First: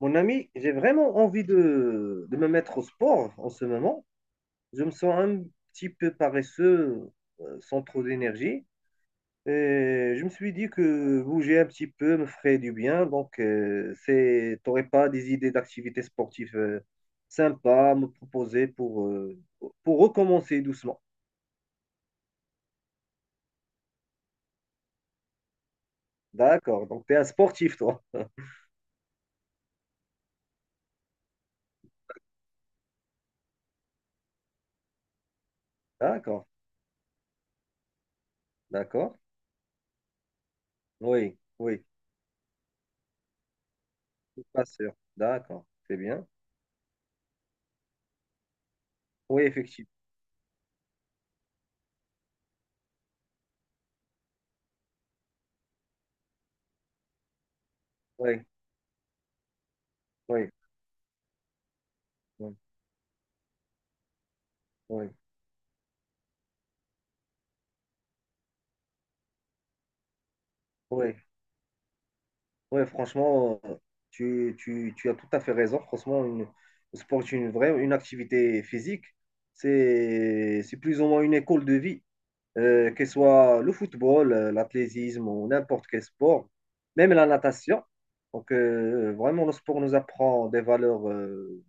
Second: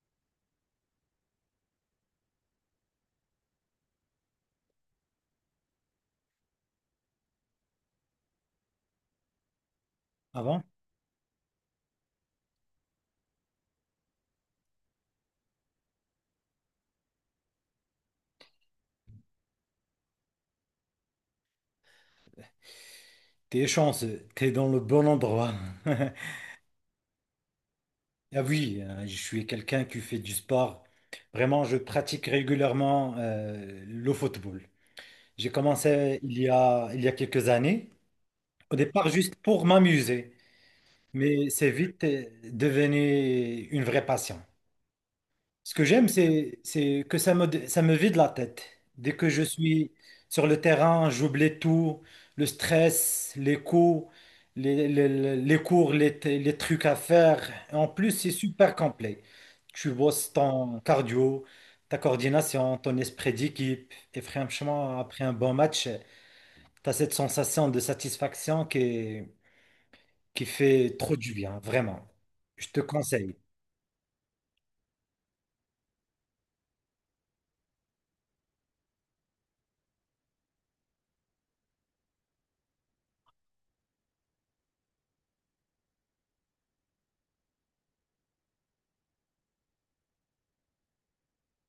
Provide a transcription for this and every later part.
Mon ami, j'ai vraiment envie de me mettre au sport en ce moment. Je me sens un petit peu paresseux, sans trop d'énergie. Et je me Ah suis bon? dit que bouger un petit peu me ferait du bien. Donc, t'aurais pas des idées d'activités sportives sympas à me proposer pour recommencer doucement. T'es chanceux, t'es dans le bon endroit. D'accord. Donc, tu es un sportif, toi. Ah oui, je suis quelqu'un qui fait du sport. Vraiment, je pratique régulièrement le football. J'ai commencé il D'accord. y a, il y a quelques années, au départ D'accord. juste pour m'amuser, Oui. mais c'est Oui. vite devenu une vraie passion. Pas sûr. D'accord. Ce que C'est j'aime, bien. c'est que ça me vide la tête. Dès que je Oui, effectivement. suis sur le terrain, j'oublie tout, le stress, les coups, les cours, les trucs à faire. En plus, c'est Oui. super complet. Tu bosses Oui. ton cardio, ta Oui. coordination, ton esprit d'équipe. Et franchement, Oui. après un bon match, tu as cette sensation de satisfaction qui fait trop Ouais, du bien, vraiment. Je te ouais, conseille. franchement, tu as tout à fait raison. Franchement, le sport est une vraie une activité physique. C'est plus ou moins une école de vie, que ce soit le football, l'athlétisme ou n'importe quel sport, même la natation. Donc, vraiment, le sport nous apprend des valeurs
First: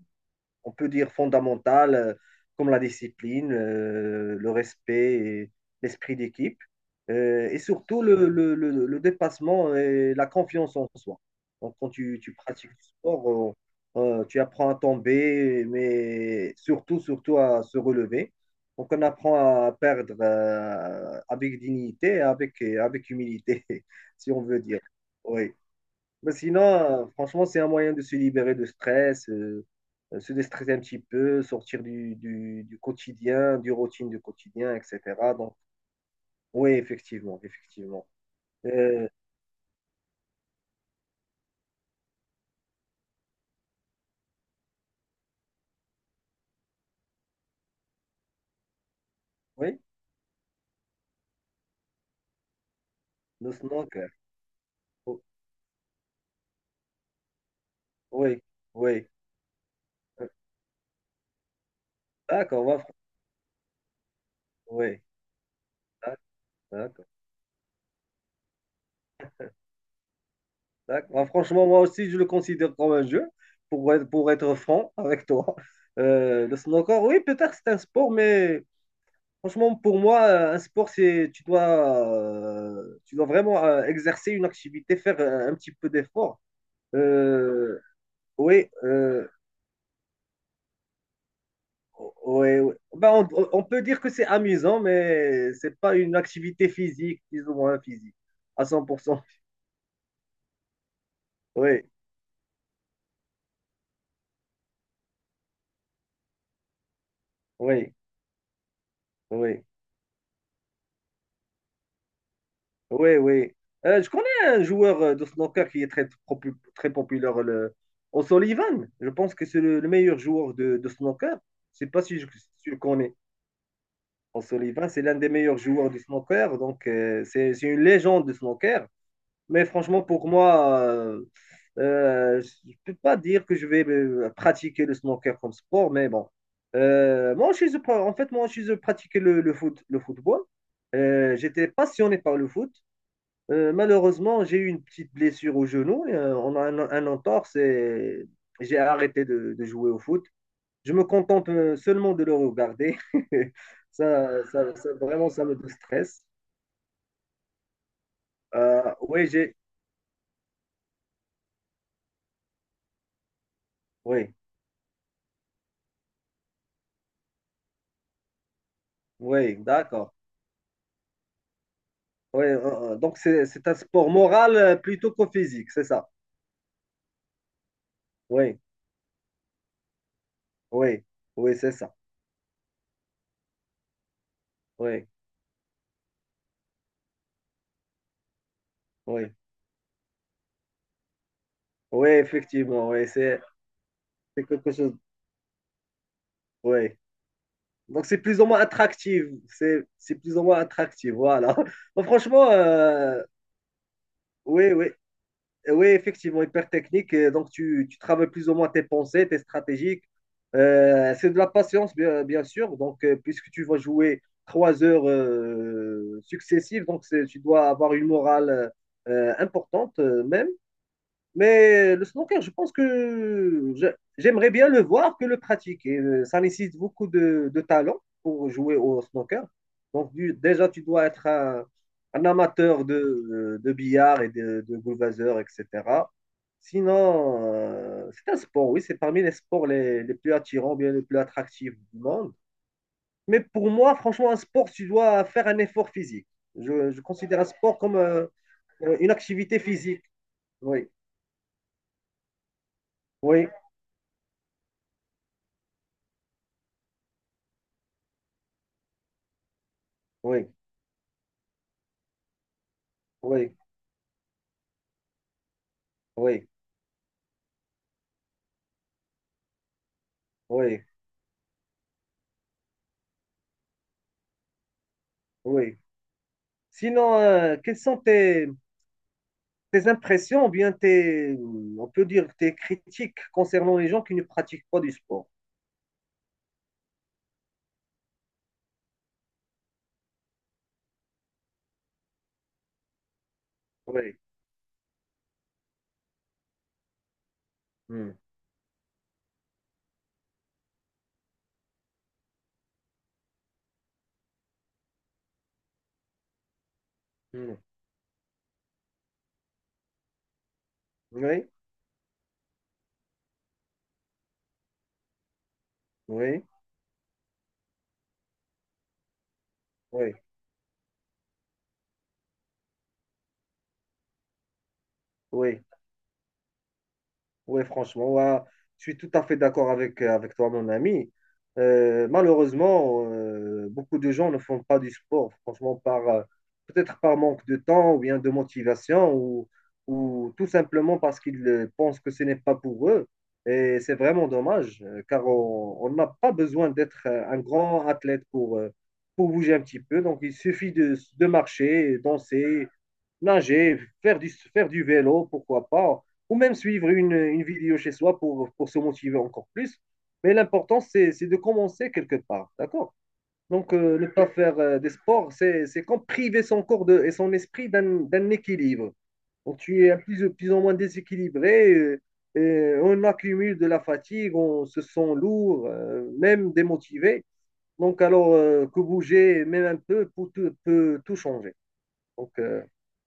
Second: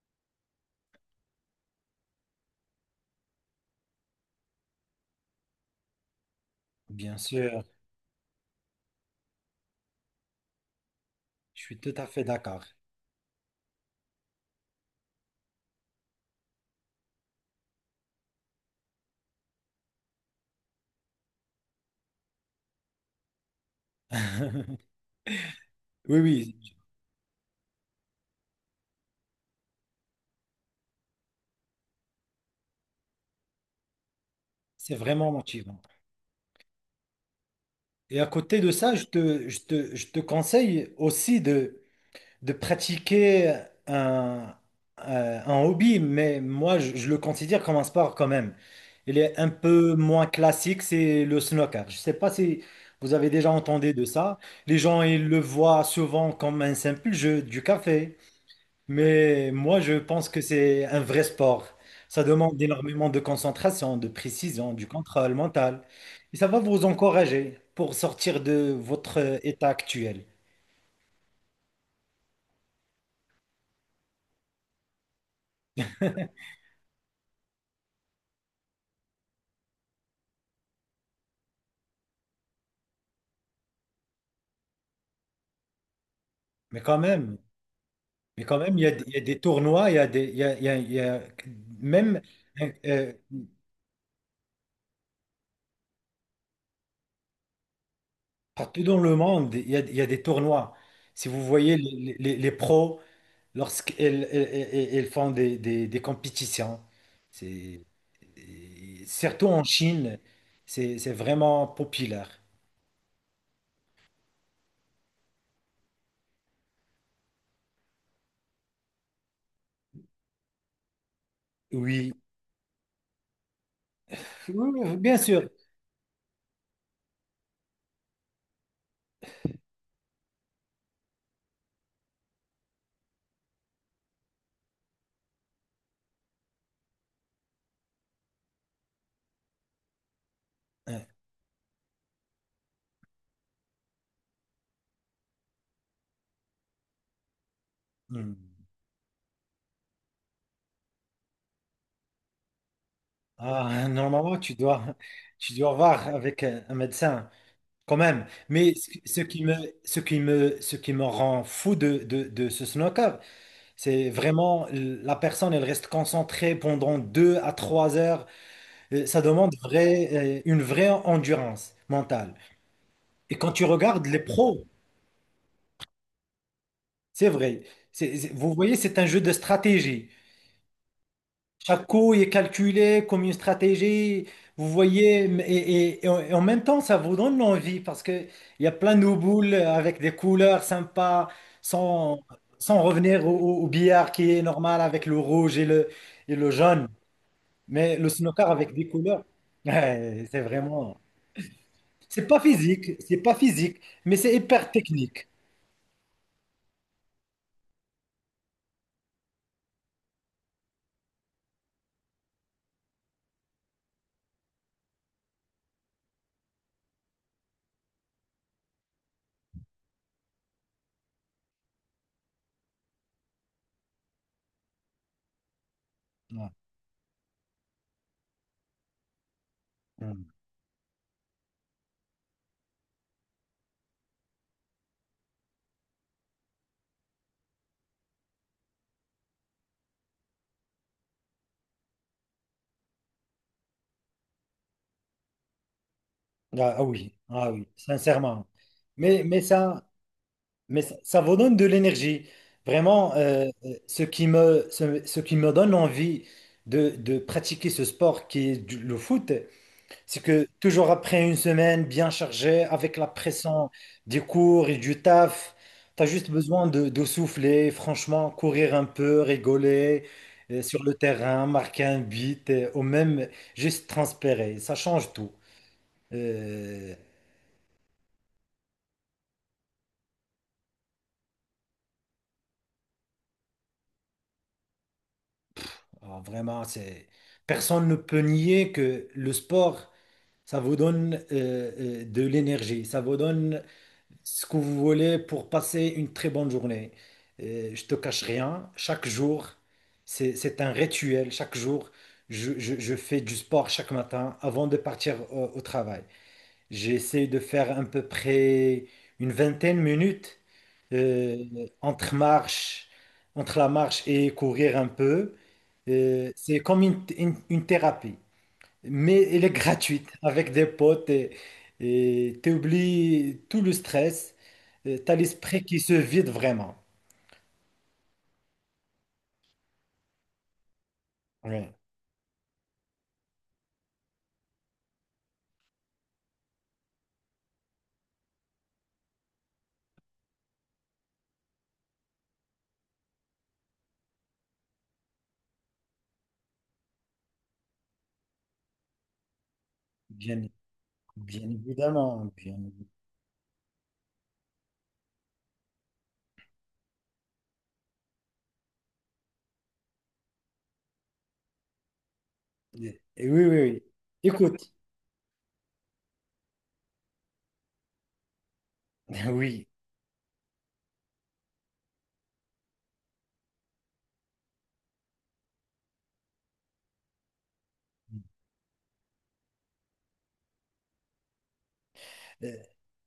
on peut dire fondamentales, comme la discipline, le respect, et l'esprit d'équipe, Bien et sûr, surtout le dépassement et la confiance en soi. je Donc, suis quand tout à tu, fait tu d'accord. pratiques du sport, tu apprends à tomber, mais surtout à se relever. Donc, on apprend à perdre avec dignité, et avec humilité, si on veut dire. Oui. Oui, Mais sinon, oui, franchement, c'est un moyen de se libérer de stress, se déstresser un petit peu, sortir du quotidien, du routine du quotidien, c'est vraiment etc. Donc, motivant. oui, effectivement. Et à côté de ça, je Euh, te, je te, je te conseille aussi de pratiquer un, un hobby, mais moi, je le considère comme un sport quand même. Il est un oui, peu moins classique, c'est le snooker. Je ne sais pas si vous avez déjà le entendu de snooker. ça. Les gens, Oh, ils le voient souvent comme un simple jeu du café. oui, oui. Mais moi, je Euh, pense que c'est un vrai sport. Ça demande D'accord, moi, fr- énormément de concentration, de précision, du oui. contrôle mental. D'ac- Et ça va vous D'accord, encourager pour sortir de votre état actuel. d'accord. Moi, franchement, moi aussi, je le considère comme un jeu, pour être franc avec toi. Le snooker, oui, peut-être c'est un sport, mais franchement, pour moi, un sport, c'est tu dois vraiment exercer une activité, faire un petit peu d'effort. Mais quand même, Euh, mais quand oui, même, il y a, des il y a euh, des tournois, il y a des, il y a- il y a- il y a- même oui, euh, oui. Ben, euh, on peut dire que c'est amusant, mais c'est pas une activité physique, plus ou moins physique, à partout dans le 100%. monde, il y a des tournois. Si vous voyez Oui, les pros. Lorsqu'elles font des compétitions, c'est, oui, et surtout oui, en Chine, c'est vraiment populaire. oui. Je connais un joueur de snooker qui est très populaire, le O'Sullivan. Je pense que c'est le meilleur joueur de snooker. Je sais pas Oui, si si tu le connais. O'Sullivan, oui, c'est l'un bien des sûr. meilleurs joueurs du snooker, donc c'est une légende du snooker. Mais franchement, pour moi, je ne peux pas dire que je vais pratiquer le snooker comme sport, mais bon. En fait, moi, je pratiquais le foot, le football. Euh, J'étais passionné par le foot. Malheureusement, j'ai eu une petite blessure au genou. On a un entorse et hmm. j'ai arrêté de jouer au foot. Je me contente seulement de le regarder. Ah, normalement, tu dois, vraiment, ça tu me dois voir stresse. avec un médecin quand même. Mais ce ce Oui, qui me, j'ai. ce qui me, ce qui me rend fou de ce snooker, c'est Oui, vraiment la personne, elle reste concentrée pendant 2 à 3 heures. Ça demande oui, d'accord. Une vraie endurance mentale. Oui, donc, Et c'est quand tu c'est un regardes sport les moral pros, plutôt qu'au physique, c'est ça. c'est vrai. Vous Oui, voyez, c'est un jeu de stratégie. oui, oui, c'est Chaque ça. coup est calculé comme une stratégie. Vous Oui, voyez, et en même temps, ça vous donne envie parce qu'il y a plein de oui, boules avec des couleurs sympas, oui, sans, sans effectivement. Oui, revenir au, c'est au- au billard qui est c'est quelque normal chose. avec le rouge et et le jaune. Oui. Mais Donc, le c'est plus ou snooker moins avec des couleurs, attractif. C'est ouais, plus c'est ou moins vraiment. attractif. Voilà. Bon, franchement, C'est pas physique, mais c'est hyper oui, oui. technique. oui, effectivement, hyper technique. Et donc, tu travailles plus ou moins tes pensées, tes stratégies. C'est de la patience, bien sûr. Donc, puisque tu vas jouer trois heures successives, tu dois avoir une morale importante, même. Mais le snooker, je pense que je- j'aimerais bien le voir que le pratiquer. Ça Ouais. nécessite beaucoup de talent pour jouer au snooker. Donc, Mm. Déjà, tu dois être un amateur de billard et de Gulwasser, etc. Sinon, c'est un sport, oui, c'est parmi les sports les plus attirants, bien les plus attractifs du monde. Mais pour moi, franchement, un sport, tu dois faire un effort physique. Ah, ah Je oui, considère un ah oui, sport comme sincèrement. une Mais activité ça, physique. mais Oui, ça, ça vous donne de l'énergie. Vraiment, oui, ce qui me donne envie de pratiquer ce sport qui est le foot. C'est oui. que toujours après une semaine bien chargée, avec la Oui, pression des cours et du taf, tu as juste oui, besoin de souffler, franchement, courir un peu, rigoler sur oui, le terrain, marquer un but, ou même juste transpirer. Ça change tout. oui. Euh, Sinon, quelles sont tes impressions ou bien tes, on peut dire, tes critiques concernant les gens qui ne pratiquent pas du sport? alors vraiment, personne ne peut nier que le sport, ça vous donne de l'énergie, ça vous donne Oui. ce que vous voulez pour passer une très bonne journée. Je te Hmm. cache rien, chaque jour, c'est un rituel. Chaque jour, je fais du sport chaque matin avant de partir au travail. J'essaie de Hmm. faire à peu près une vingtaine de minutes euh, Oui, entre marche, entre la marche et courir un peu. Oui, C'est comme une thérapie. Mais elle est gratuite oui, avec des potes et t'oublies tout le stress. T'as oui. l'esprit qui se vide vraiment. Oui, franchement, ouais, je suis tout à fait d'accord avec, avec toi, mon ami. Oui, Malheureusement, beaucoup de gens ne font pas du sport, franchement, par peut-être par manque de temps ou bien de motivation ou tout simplement parce qu'ils pensent que ce n'est pas pour eux. Et c'est vraiment dommage, car on n'a pas besoin d'être un grand athlète pour bouger un petit peu. Donc, il bien, suffit de bien marcher, évidemment. Danser, nager, faire faire du vélo, pourquoi pas, ou même suivre une vidéo chez soi pour se motiver encore plus. Mais l'important, c'est de commencer quelque part, d'accord? Et oui, oui, Donc, oui. Ne pas faire Écoute. Des sports, c'est comme priver son corps de, et son esprit d'un équilibre. Donc, Oui. tu es plus ou moins déséquilibré, et on accumule de la fatigue, on se sent lourd, même démotivé. Donc, alors que bouger, même un peu, peut tout changer. Donc, Euh,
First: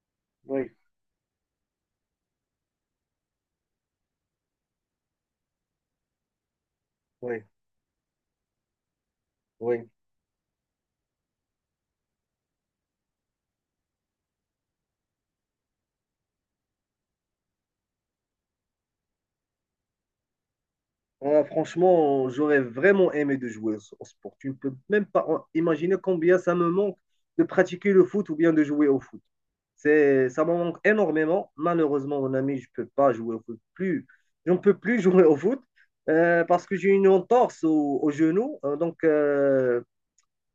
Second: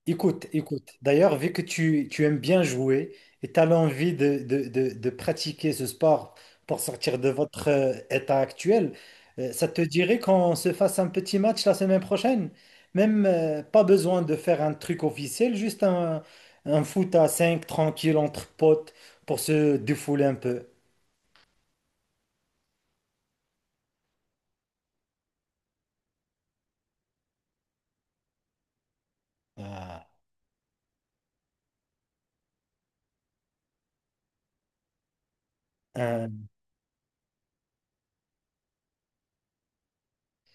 Écoute, oui, écoute. D'ailleurs, vu que tu aimes bien jouer et tu as l'envie de pratiquer ce sport pour sortir de oui, votre état actuel. Ça te oui. dirait qu'on se fasse un petit match la semaine prochaine? Même pas besoin de faire un truc officiel, juste un, foot à 5 tranquille entre potes pour se défouler un peu. Ouais, franchement, j'aurais vraiment aimé de jouer au au sport. Tu ne peux même pas imaginer combien ça me manque de pratiquer le foot ou bien de jouer au foot. Ah, Ça me manque énormément. Malheureusement, mon ami, je peux pas jouer au foot plus. Je ne peux plus jouer au foot un- parce que j'ai une entorse au genou. Donc,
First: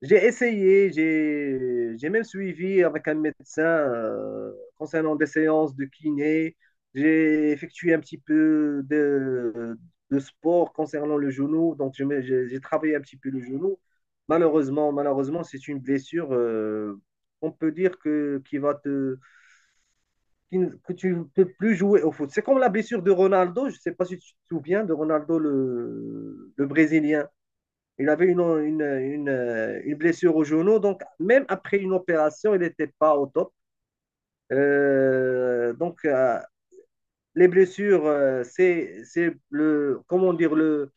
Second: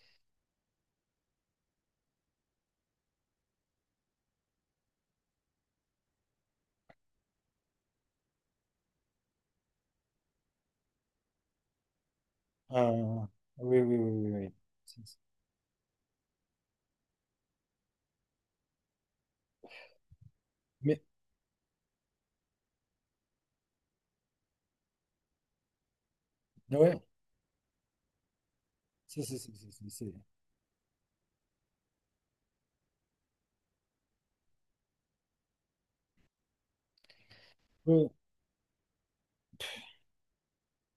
j'ai essayé, j'ai même suivi avec un médecin concernant des séances de kiné. J'ai effectué un petit peu de sport concernant le genou, j'ai travaillé un petit un- peu le oui, genou. oui, oui, oui, oui. Malheureusement, c'est une blessure, on peut dire que, qui ne- que Mais, tu ne peux plus jouer au foot. C'est comme la blessure de Ronaldo, je ne sais pas si tu te souviens de Ronaldo, le ouais, Brésilien. Il avait c'est, c'est, c'est, c'est- c'est- une c'est- blessure au genou. Donc, même après une opération, il n'était pas au top. Donc, les blessures, oui. C'est le, comment dire, le,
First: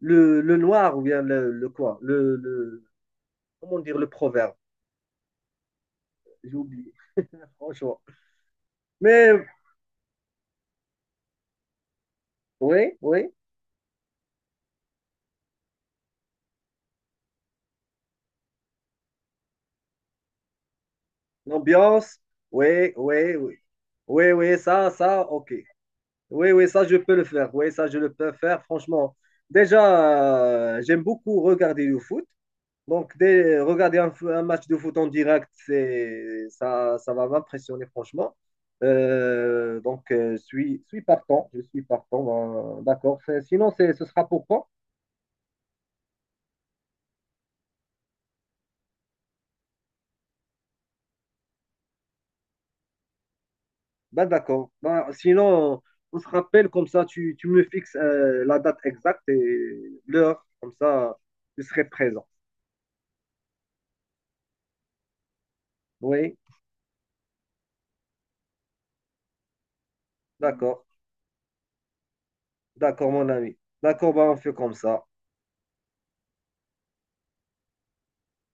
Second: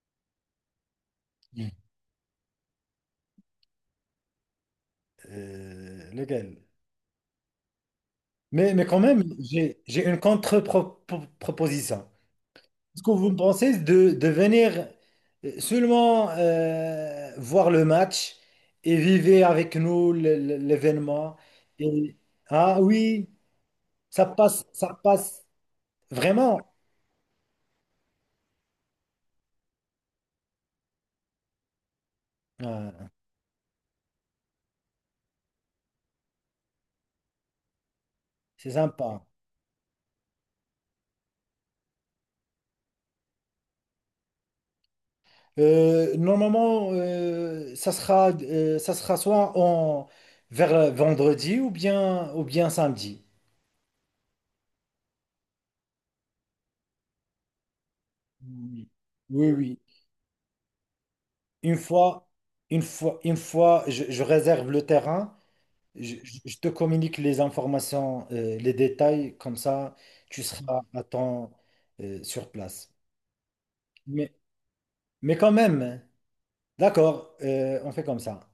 le, le noir ou bien comment dire, le proverbe. J'ai Lequel? oublié, franchement. Mais quand même, Mais j'ai une contre-proposition. oui, Est-ce que oui, vous pensez de venir seulement voir le match et vivre avec nous l'événement? Et, l'ambiance, ah oui, oui. Ça Ça, passe ok. Vraiment. Oui, ça, je peux le faire. Oui, ça, je le peux faire, franchement. Déjà, j'aime beaucoup regarder le foot. Ah, Donc, regarder un match de foot en direct, ça va m'impressionner, franchement. c'est sympa. Donc, je suis partant. Je suis partant. Ben, d'accord. Sinon, ce sera pour quand? Normalement, ça sera, soit vers vendredi ou bien, samedi. Ben, d'accord. Ben, sinon, on se rappelle, comme ça, tu me fixes la date Oui, exacte oui, oui. et l'heure. Comme ça, je Une serai présent. fois, une fois, je réserve le terrain, je, Oui, je- je te communique les informations, les détails, comme ça, tu seras d'accord. à temps, sur place. D'accord, mon ami. D'accord, ben, Mais, on fait comme ça. mais quand même, d'accord, on fait comme ça.